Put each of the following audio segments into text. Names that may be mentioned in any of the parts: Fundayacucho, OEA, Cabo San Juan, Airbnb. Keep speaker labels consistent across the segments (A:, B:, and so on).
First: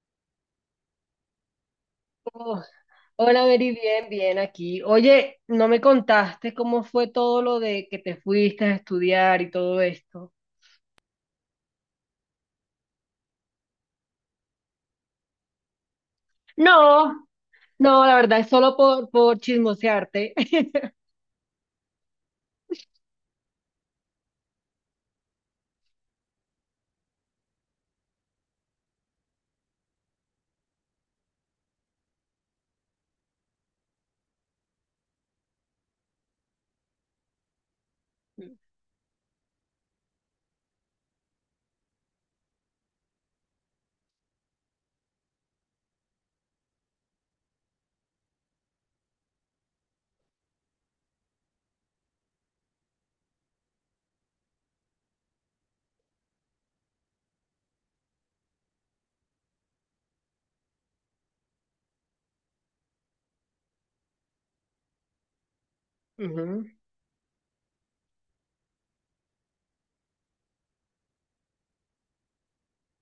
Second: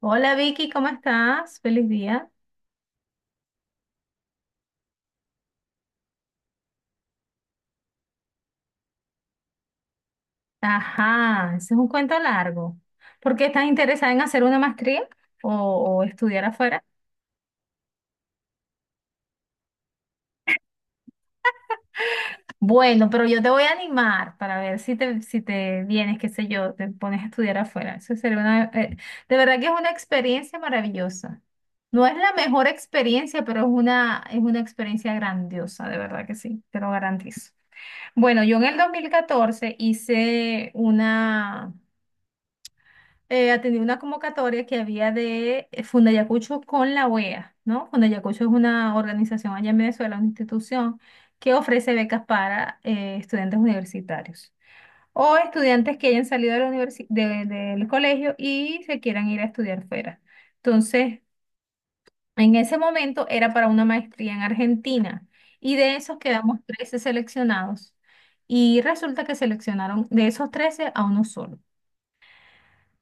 A: Hola Vicky, ¿cómo estás? Feliz día.
B: Oh, hola, Mary, bien, bien aquí. Oye, ¿no me contaste cómo fue todo lo de que te fuiste a estudiar y todo esto?
A: Ajá, ese es un cuento largo. ¿Por qué estás interesada en hacer una maestría o, o estudiar afuera?
B: No, no, la verdad es solo por chismosearte.
A: Bueno, pero yo te voy a animar para ver si te, si te vienes, qué sé yo, te pones a estudiar afuera. Eso sería de verdad que es una experiencia maravillosa. No es la mejor experiencia, pero es una experiencia grandiosa, de verdad que sí, te lo garantizo. Bueno, yo en el 2014 hice atendí una convocatoria que había de Fundayacucho con la OEA, ¿no? Fundayacucho es una organización allá en Venezuela, una institución que ofrece becas para estudiantes universitarios o estudiantes que hayan salido de del colegio y se quieran ir a estudiar fuera. Entonces, en ese momento era para una maestría en Argentina y de esos quedamos
B: Ujú,
A: 13 seleccionados y resulta que seleccionaron de esos 13 a uno solo.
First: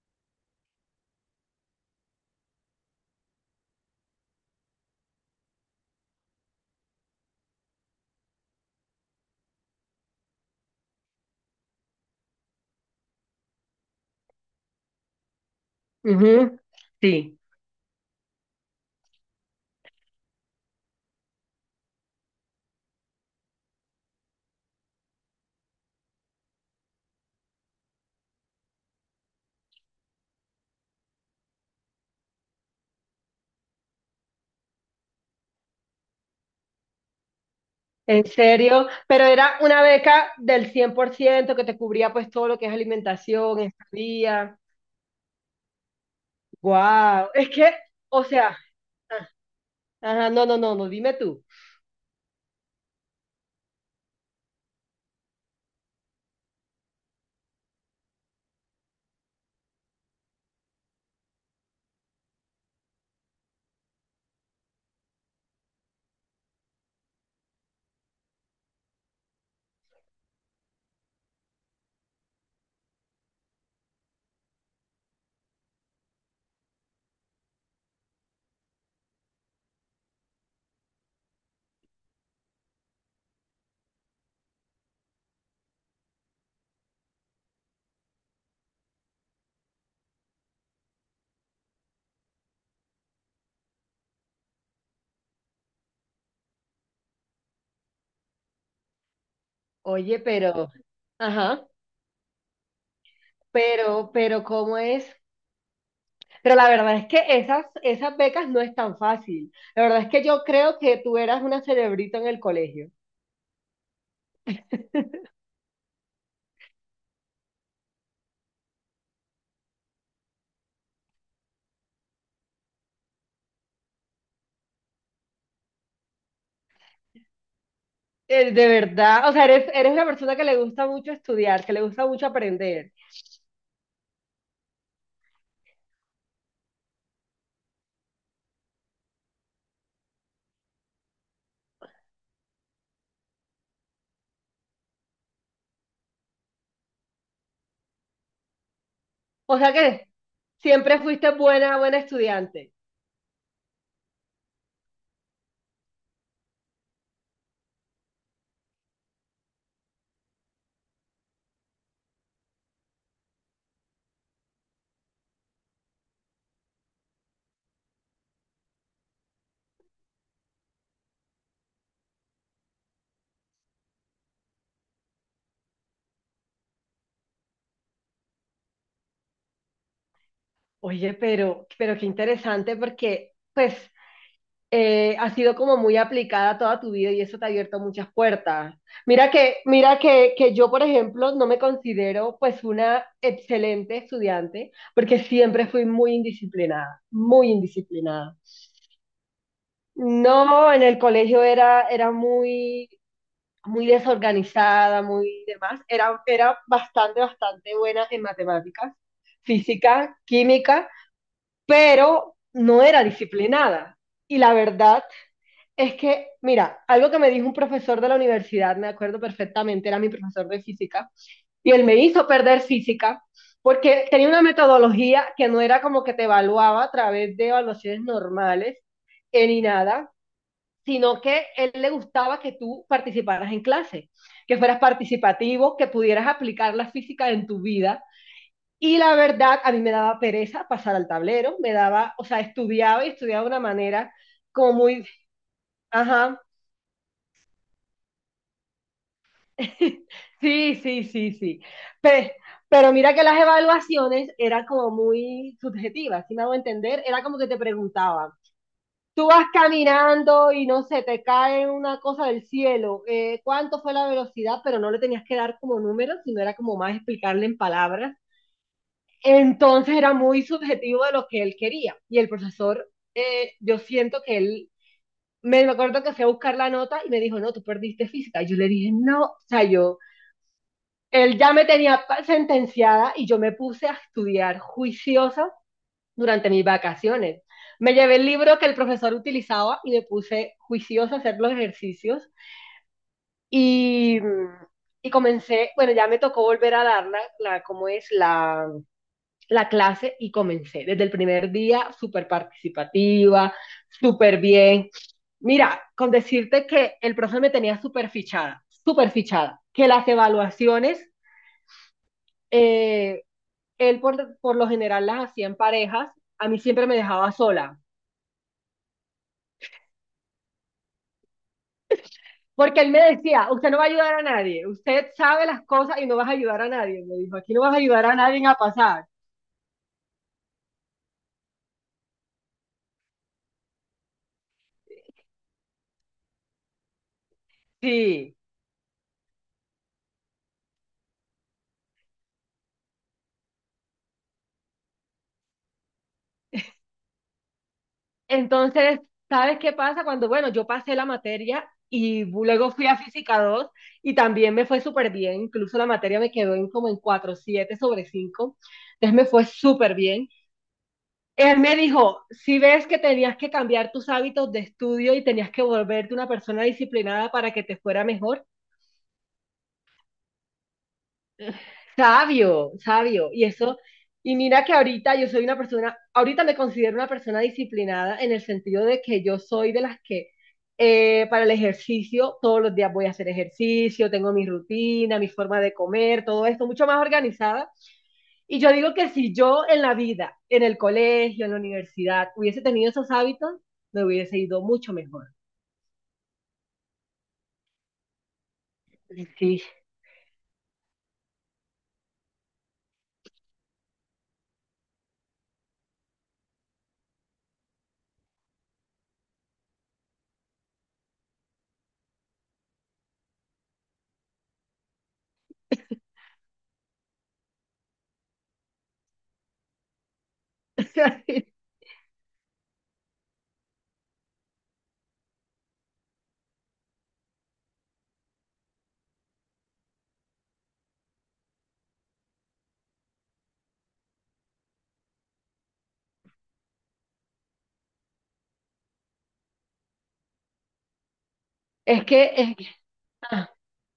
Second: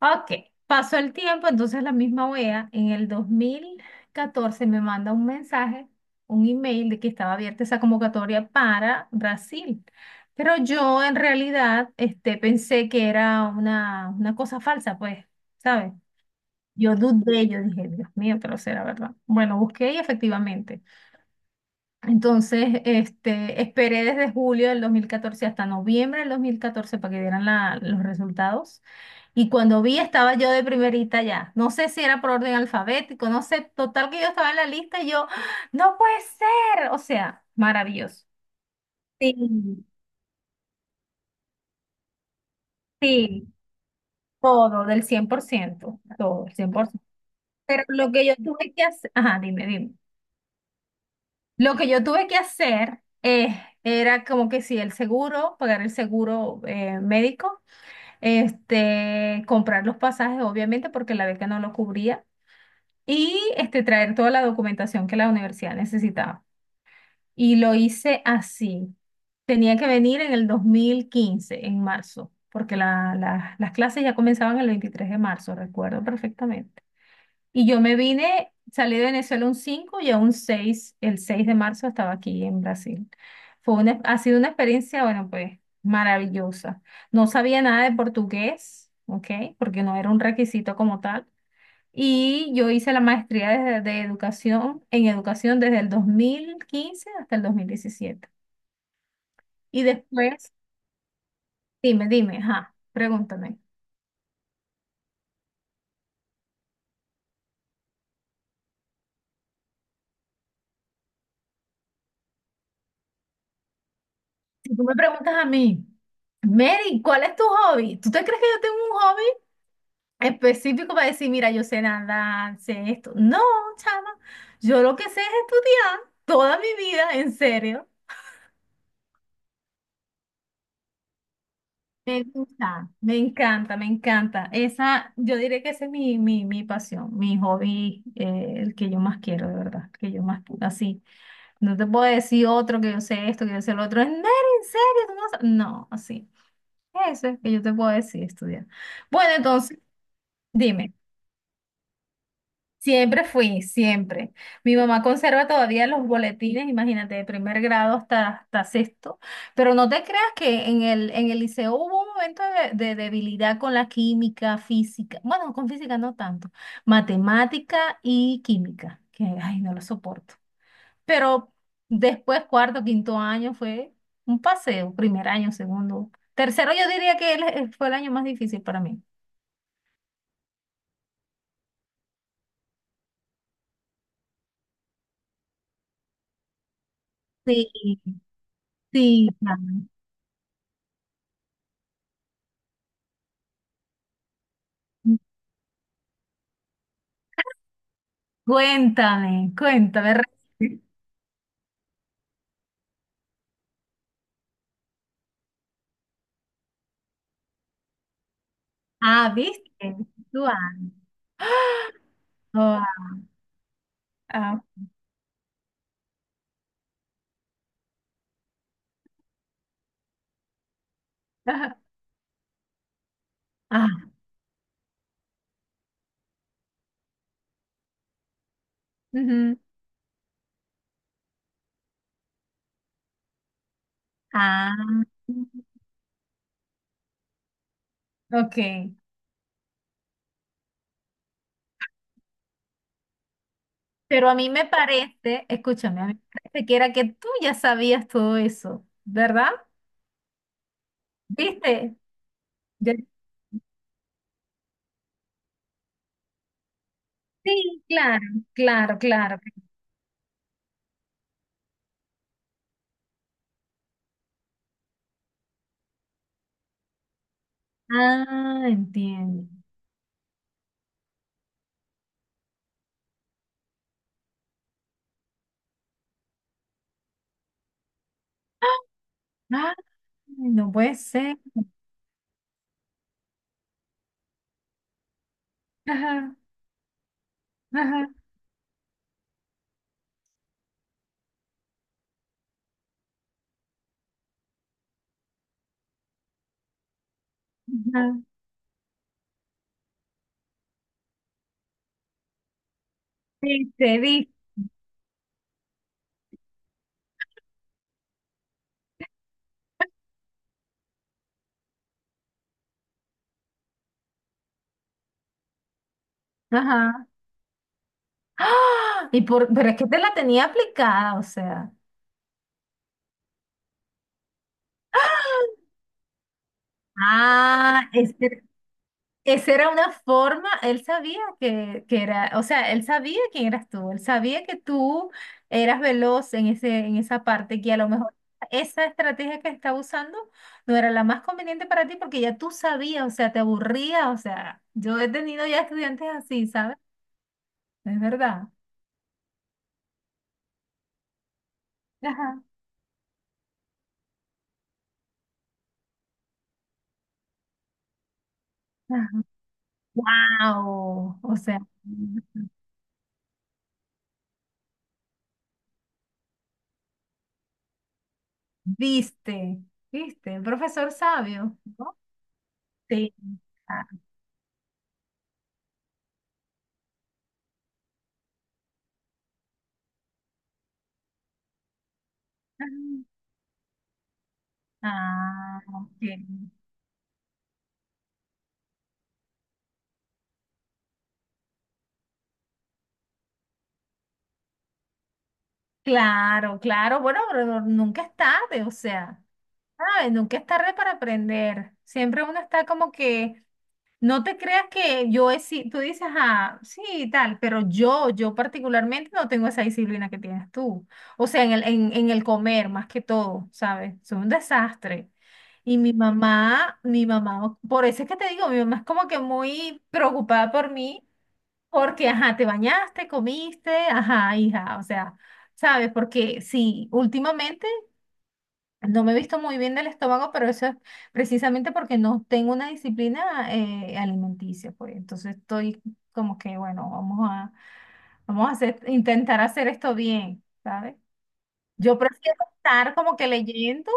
A: Ok, pasó el tiempo, entonces la misma OEA en el 2014 me manda un mensaje, un email de que estaba abierta esa convocatoria para Brasil. Pero yo en realidad pensé que era una cosa falsa, pues, ¿sabes?
B: ujú.
A: Yo
B: Sí.
A: dudé, yo dije, Dios mío, pero será verdad. Bueno, busqué y efectivamente. Entonces, esperé desde julio del 2014 hasta noviembre del 2014 para que dieran los resultados. Y cuando vi, estaba yo de primerita ya. No sé si era por orden alfabético, no sé. Total que yo estaba en la lista y yo, ¡Ah! No puede ser. O sea,
B: En
A: maravilloso.
B: serio, pero era una
A: Sí,
B: beca del 100% que te cubría, pues, todo lo que es
A: sí,
B: alimentación, estadía.
A: todo, del 100% todo, el 100%.
B: Wow, es que,
A: Pero lo
B: o
A: que yo
B: sea,
A: tuve que hacer,
B: ah,
A: ajá, dime, dime.
B: ajá, no, no, no, no, dime tú.
A: Lo que yo tuve que hacer era como que sí, el seguro, pagar el seguro médico. Comprar los pasajes, obviamente, porque la beca no lo cubría, y traer toda la documentación que la universidad necesitaba. Y lo hice así. Tenía que venir en el 2015, en marzo, porque las clases ya comenzaban el 23 de marzo, recuerdo perfectamente. Y yo me vine, salí de Venezuela un 5 y a un 6 el 6 de marzo estaba aquí en Brasil. Ha sido una experiencia, bueno, pues maravillosa. No sabía nada de portugués, ¿ok? Porque no era un requisito como tal. Y yo hice la maestría de educación, en educación desde el 2015 hasta el 2017. Y
B: Oye,
A: después,
B: pero, ajá,
A: dime, dime, ajá, pregúntame.
B: pero, ¿cómo es? Pero la verdad es que esas becas no es tan fácil. La verdad es que yo creo que tú eras una cerebrita en el colegio.
A: Si tú me preguntas a mí, Mary, ¿cuál es tu hobby? ¿Tú te crees que yo tengo un hobby específico para decir, mira, yo sé nadar, sé esto? No, chama, yo lo que sé es estudiar toda mi vida, en serio.
B: De verdad, o sea, eres una persona que le gusta mucho estudiar, que le gusta
A: Me
B: mucho
A: gusta,
B: aprender.
A: me encanta, me encanta. Esa, yo diré que esa es mi, mi pasión, mi hobby, el que yo más quiero, de verdad, el que yo más, así. No te puedo decir otro que yo sé esto, que yo sé lo otro. En serio, tú no sabes. No, así. Eso es que yo te puedo decir, estudiar. Bueno,
B: O sea
A: entonces,
B: que
A: dime.
B: siempre fuiste buena estudiante.
A: Siempre fui, siempre. Mi mamá conserva todavía los boletines, imagínate, de primer grado hasta, hasta sexto. Pero no te creas que en el liceo hubo un momento de debilidad con la química, física. Bueno, con física no tanto. Matemática y química, que ay, no lo soporto. Pero después, cuarto, quinto año fue un paseo. Primer año, segundo. Tercero, yo diría que fue el año más difícil para mí.
B: Oye, pero qué interesante porque, pues, has sido como muy aplicada toda tu vida y eso te ha
A: Sí,
B: abierto muchas puertas.
A: sí,
B: Mira que,
A: claro.
B: mira que, que yo, por ejemplo, no me considero, pues, una excelente estudiante porque siempre fui muy indisciplinada, muy indisciplinada.
A: Cuéntame, cuéntame.
B: No, en el colegio era muy muy desorganizada, muy demás, era bastante, bastante buena en matemáticas,
A: Ah, ¿viste?
B: física,
A: Tú, ah,
B: química, pero no
A: oh,
B: era disciplinada. Y la
A: ah,
B: verdad es que, mira, algo que me dijo un profesor de la universidad, me acuerdo perfectamente, era mi profesor de física, y
A: ah,
B: él me hizo perder física
A: ah,
B: porque tenía una metodología que no era como que te evaluaba a través de evaluaciones normales
A: ujú,
B: ni nada, sino que a él le gustaba que tú participaras en clase, que
A: ah,
B: fueras participativo, que pudieras aplicar la física en tu vida.
A: ok.
B: Y la verdad, a mí me daba pereza pasar al tablero, me daba, o sea, estudiaba y estudiaba de una manera
A: Pero a mí me
B: como muy,
A: parece, escúchame, a mí me
B: ajá,
A: parece que era que tú ya sabías todo eso, ¿verdad?
B: sí, sí, sí, sí.
A: ¿Viste?
B: Pero, pero
A: Ya-
B: mira que las evaluaciones eran como muy subjetivas, si me hago entender, era como que te
A: Sí, claro,
B: preguntaban,
A: claro,
B: tú
A: claro.
B: vas caminando y no sé, te cae una cosa del cielo, cuánto fue la velocidad, pero no le tenías que dar como números, sino era como más explicarle en palabras.
A: Ah, entiendo.
B: Entonces era muy subjetivo de lo que él quería. Y el profesor, yo siento que él, me acuerdo que fui a buscar la nota y me dijo, no, tú perdiste física. Y yo le dije, no, o sea,
A: Ah,
B: yo,
A: no puede ser.
B: él ya me tenía sentenciada y yo me puse a estudiar juiciosa
A: Ajá,
B: durante mis vacaciones. Me
A: ajá,
B: llevé el libro que el profesor utilizaba y me puse juiciosa a hacer los ejercicios y, y comencé, bueno, ya me tocó volver a dar la, la cómo es
A: ajá.
B: la, la clase y comencé desde el primer día súper participativa,
A: Viste, viste.
B: súper bien. Mira, con decirte que el profesor me tenía súper fichada, que las evaluaciones, eh, él por lo general las hacía en parejas, a mí siempre me
A: Ajá.
B: dejaba sola.
A: ¡Ah! Pero es que te la tenía aplicada, o sea.
B: Porque él me decía, usted no va a ayudar a nadie, usted sabe las cosas y no vas a ayudar a nadie. Me dijo, aquí no vas a
A: Ah,
B: ayudar a nadie a pasar.
A: esa era una forma, él sabía que era, o sea, él sabía quién eras tú, él sabía que tú eras veloz en ese, en esa parte, que a lo mejor
B: Sí.
A: esa estrategia que estaba usando no era la más conveniente para ti porque ya tú sabías, o sea, te aburría, o sea, yo he tenido ya estudiantes así, ¿sabes? Es verdad.
B: Entonces, ¿sabes qué pasa? Cuando, bueno, yo pasé la materia y
A: Ajá.
B: luego fui a Física 2 y también me fue súper bien, incluso la materia me quedó en como en 4,7/5. Entonces me fue súper bien.
A: Wow, o
B: Él
A: sea.
B: me dijo, si ves que tenías que cambiar tus hábitos de estudio y tenías que volverte una persona disciplinada para que te fuera mejor.
A: Viste, viste, el profesor sabio, ¿no?
B: Sabio,
A: Sí.
B: sabio. Y eso,
A: Ah,
B: y mira que ahorita yo soy una persona, ahorita me considero una persona disciplinada en el sentido de que yo soy de las que para el ejercicio todos los días voy a
A: ah,
B: hacer ejercicio, tengo mi rutina, mi
A: ah,
B: forma de
A: ok.
B: comer, todo esto, mucho más organizada. Y yo digo que si yo en la vida, en el colegio, en la universidad, hubiese tenido esos hábitos, me hubiese ido mucho mejor.
A: Claro, claro, bueno, pero nunca es tarde, o sea,
B: Sí.
A: ay, nunca es tarde para aprender. Siempre uno está como que, no te creas que yo es, si tú dices, ah, sí, y tal, pero yo particularmente no tengo esa disciplina que tienes tú. O sea, en el comer más que todo, ¿sabes? Es un desastre. Y mi mamá, por eso es que te digo, mi mamá es como que muy preocupada por mí porque, ajá, te bañaste, comiste, ajá, hija, o sea, ¿sabes? Porque sí, últimamente no me he visto muy bien del estómago, pero eso es precisamente porque no tengo una disciplina alimenticia, pues. Entonces estoy como que, bueno, vamos a hacer, intentar hacer esto bien, ¿sabes? Yo
B: Es que,
A: prefiero
B: es que-
A: estar como que
B: ah,
A: leyendo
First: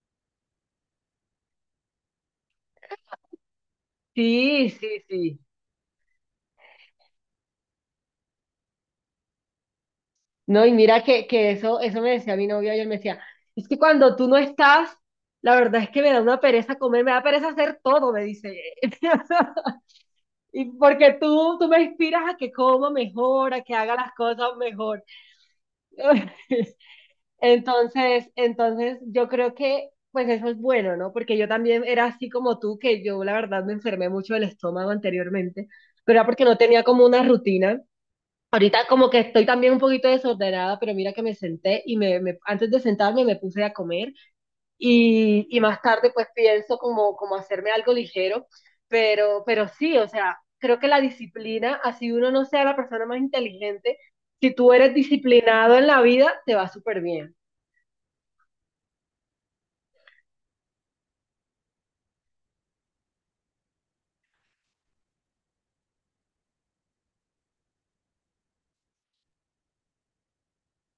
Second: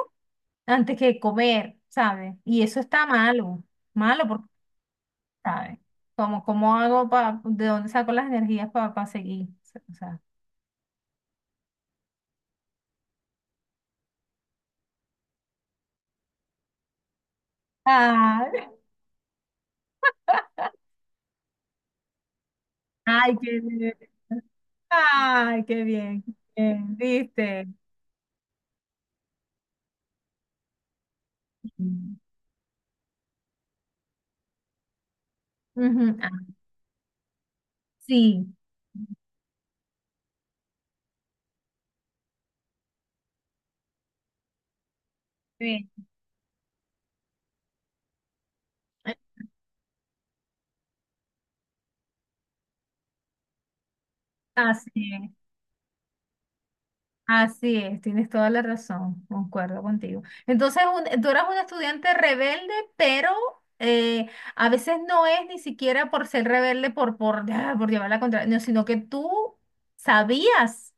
A: antes que comer, ¿sabes? Y eso está malo, malo porque,
B: sí, sí, sí.
A: ¿sabes? Como, ¿cómo hago para, de dónde saco las energías para seguir? O sea.
B: No, y mira que eso me decía mi novio ayer, me decía, es que cuando tú no estás, la verdad es que me da una pereza comer, me da pereza hacer todo, me dice.
A: Ay,
B: Y porque tú me inspiras a que coma
A: ay,
B: mejor,
A: qué
B: a que
A: bien.
B: haga las cosas mejor.
A: Ay, qué bien. Bien, ¿viste?
B: Entonces yo creo que pues eso es bueno, ¿no? Porque yo también era
A: Mm.
B: así como tú, que yo la verdad me enfermé mucho del estómago anteriormente,
A: Ujú,
B: pero era
A: ah,
B: porque no tenía como una rutina.
A: sí.
B: Ahorita como que estoy también un poquito desordenada, pero mira que me senté y antes de sentarme me puse a comer y más
A: Bien.
B: tarde pues pienso como hacerme algo ligero, pero, sí, o sea, creo que la disciplina, así uno no sea la persona más inteligente, si tú eres
A: Así
B: disciplinado en la vida, te va súper bien.
A: Así es, tienes toda la razón, concuerdo contigo. Entonces, tú eras un estudiante rebelde, pero eh, a veces no es ni siquiera por ser rebelde, por llevar la contraria, no, sino que tú sabías,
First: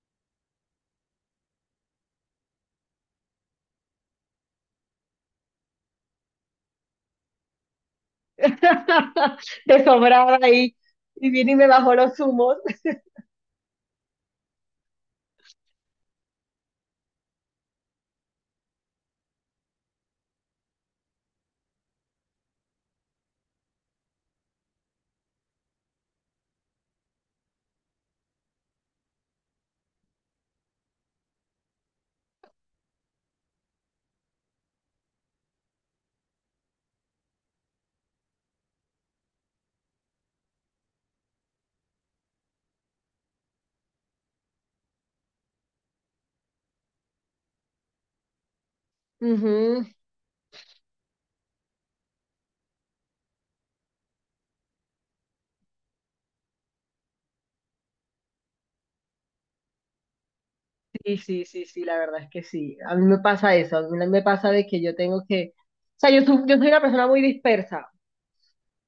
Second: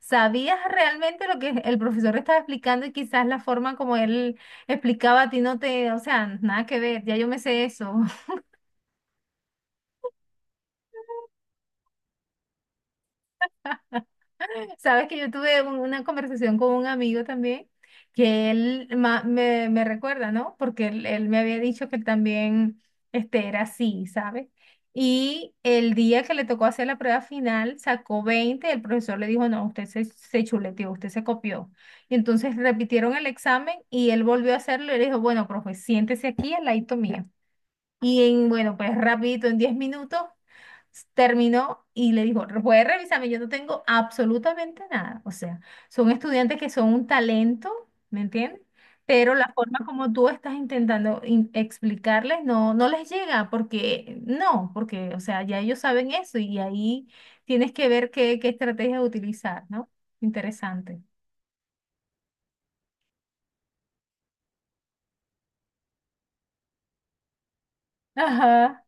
A: sabías realmente lo que el profesor estaba explicando y quizás la forma como él explicaba a ti no te, o sea, nada que ver, ya yo me sé eso.
B: De sobrado ahí y vine y me bajó los humos.
A: Sabes que yo tuve una conversación con un amigo también, que él me, me recuerda, ¿no? Porque él me había dicho que él también era así, ¿sabes? Y el día que le tocó hacer la prueba final, sacó 20. El profesor le dijo, no, usted se, se chuleteó, usted se copió. Y entonces repitieron el examen y él volvió a hacerlo y le dijo, bueno, profe, siéntese aquí al ladito mío. Bueno, pues rapidito, en 10 minutos terminó y le dijo, puede revisarme, yo no tengo absolutamente nada. O sea, son estudiantes que son un talento, ¿me entiendes? Pero la forma como tú estás intentando explicarles no, no les llega porque no, porque, o sea, ya ellos saben eso y ahí tienes que ver qué, qué estrategia utilizar, ¿no? Interesante.
B: Sí, sí, sí, sí, la verdad es que sí. A mí me pasa eso, a mí me pasa de que yo tengo que, o sea, yo, yo soy una persona muy dispersa,
A: Ajá,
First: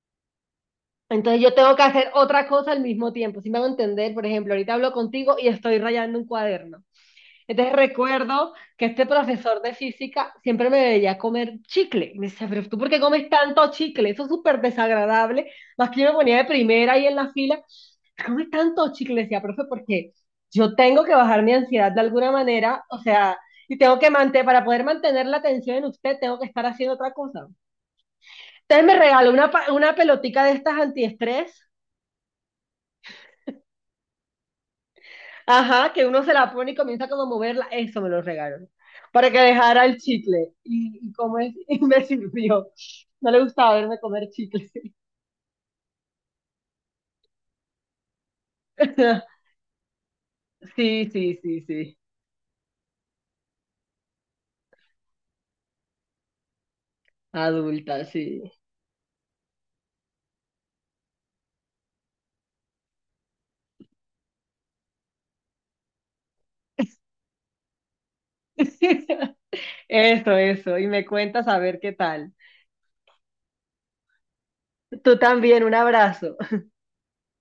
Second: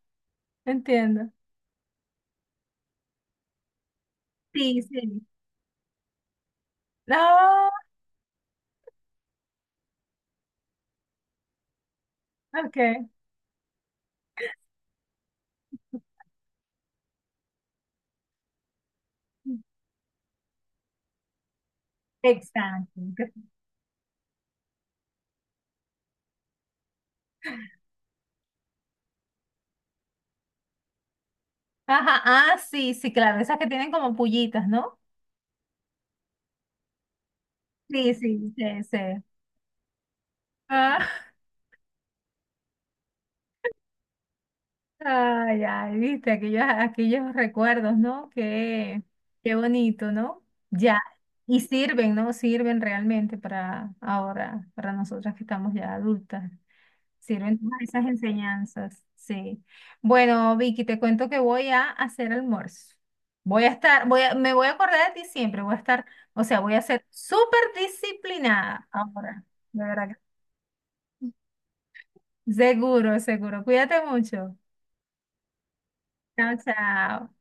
A: entiendo.
B: entonces yo tengo que hacer otra cosa al mismo tiempo. Si me hago entender, por ejemplo, ahorita
A: Sí,
B: hablo
A: sí.
B: contigo y estoy rayando un cuaderno.
A: No,
B: Entonces recuerdo que este profesor de física siempre me veía comer chicle. Y me decía, pero ¿tú por qué
A: ok.
B: comes tanto chicle? Eso es súper desagradable. Más que yo me ponía de primera ahí en la fila come tanto chicle, decía, profe, porque yo tengo que bajar mi ansiedad de alguna manera, o
A: Exacto.
B: sea, y tengo que mantener, para poder mantener la atención en usted, tengo que estar haciendo otra cosa. Entonces me regaló una pelotica de estas antiestrés,
A: Ajá, ah, sí, sí, claro, esas que tienen como pullitas, ¿no?
B: ajá, que uno se la pone y comienza como a moverla, eso me
A: Sí,
B: lo
A: sí,
B: regaló,
A: sí, sí.
B: para que dejara el chicle,
A: Ah,
B: y como es, y me sirvió. No le gustaba verme comer chicle.
A: ay, ay, viste, aquellos, aquellos recuerdos, ¿no? Qué, qué bonito, ¿no? Ya,
B: Sí, sí,
A: y
B: sí, sí,
A: sirven, ¿no? Sirven realmente para ahora, para nosotras que estamos ya adultas. Sirven todas
B: adulta,
A: esas
B: sí.
A: enseñanzas, sí. Bueno, Vicky, te cuento que voy a hacer almuerzo. Voy a estar, me voy a acordar de ti siempre, voy a estar, o sea, voy a ser súper disciplinada ahora, de verdad.
B: Eso, y me cuentas a ver qué tal.
A: Seguro, seguro. Cuídate mucho.
B: Tú también, un abrazo.
A: Chao, chao.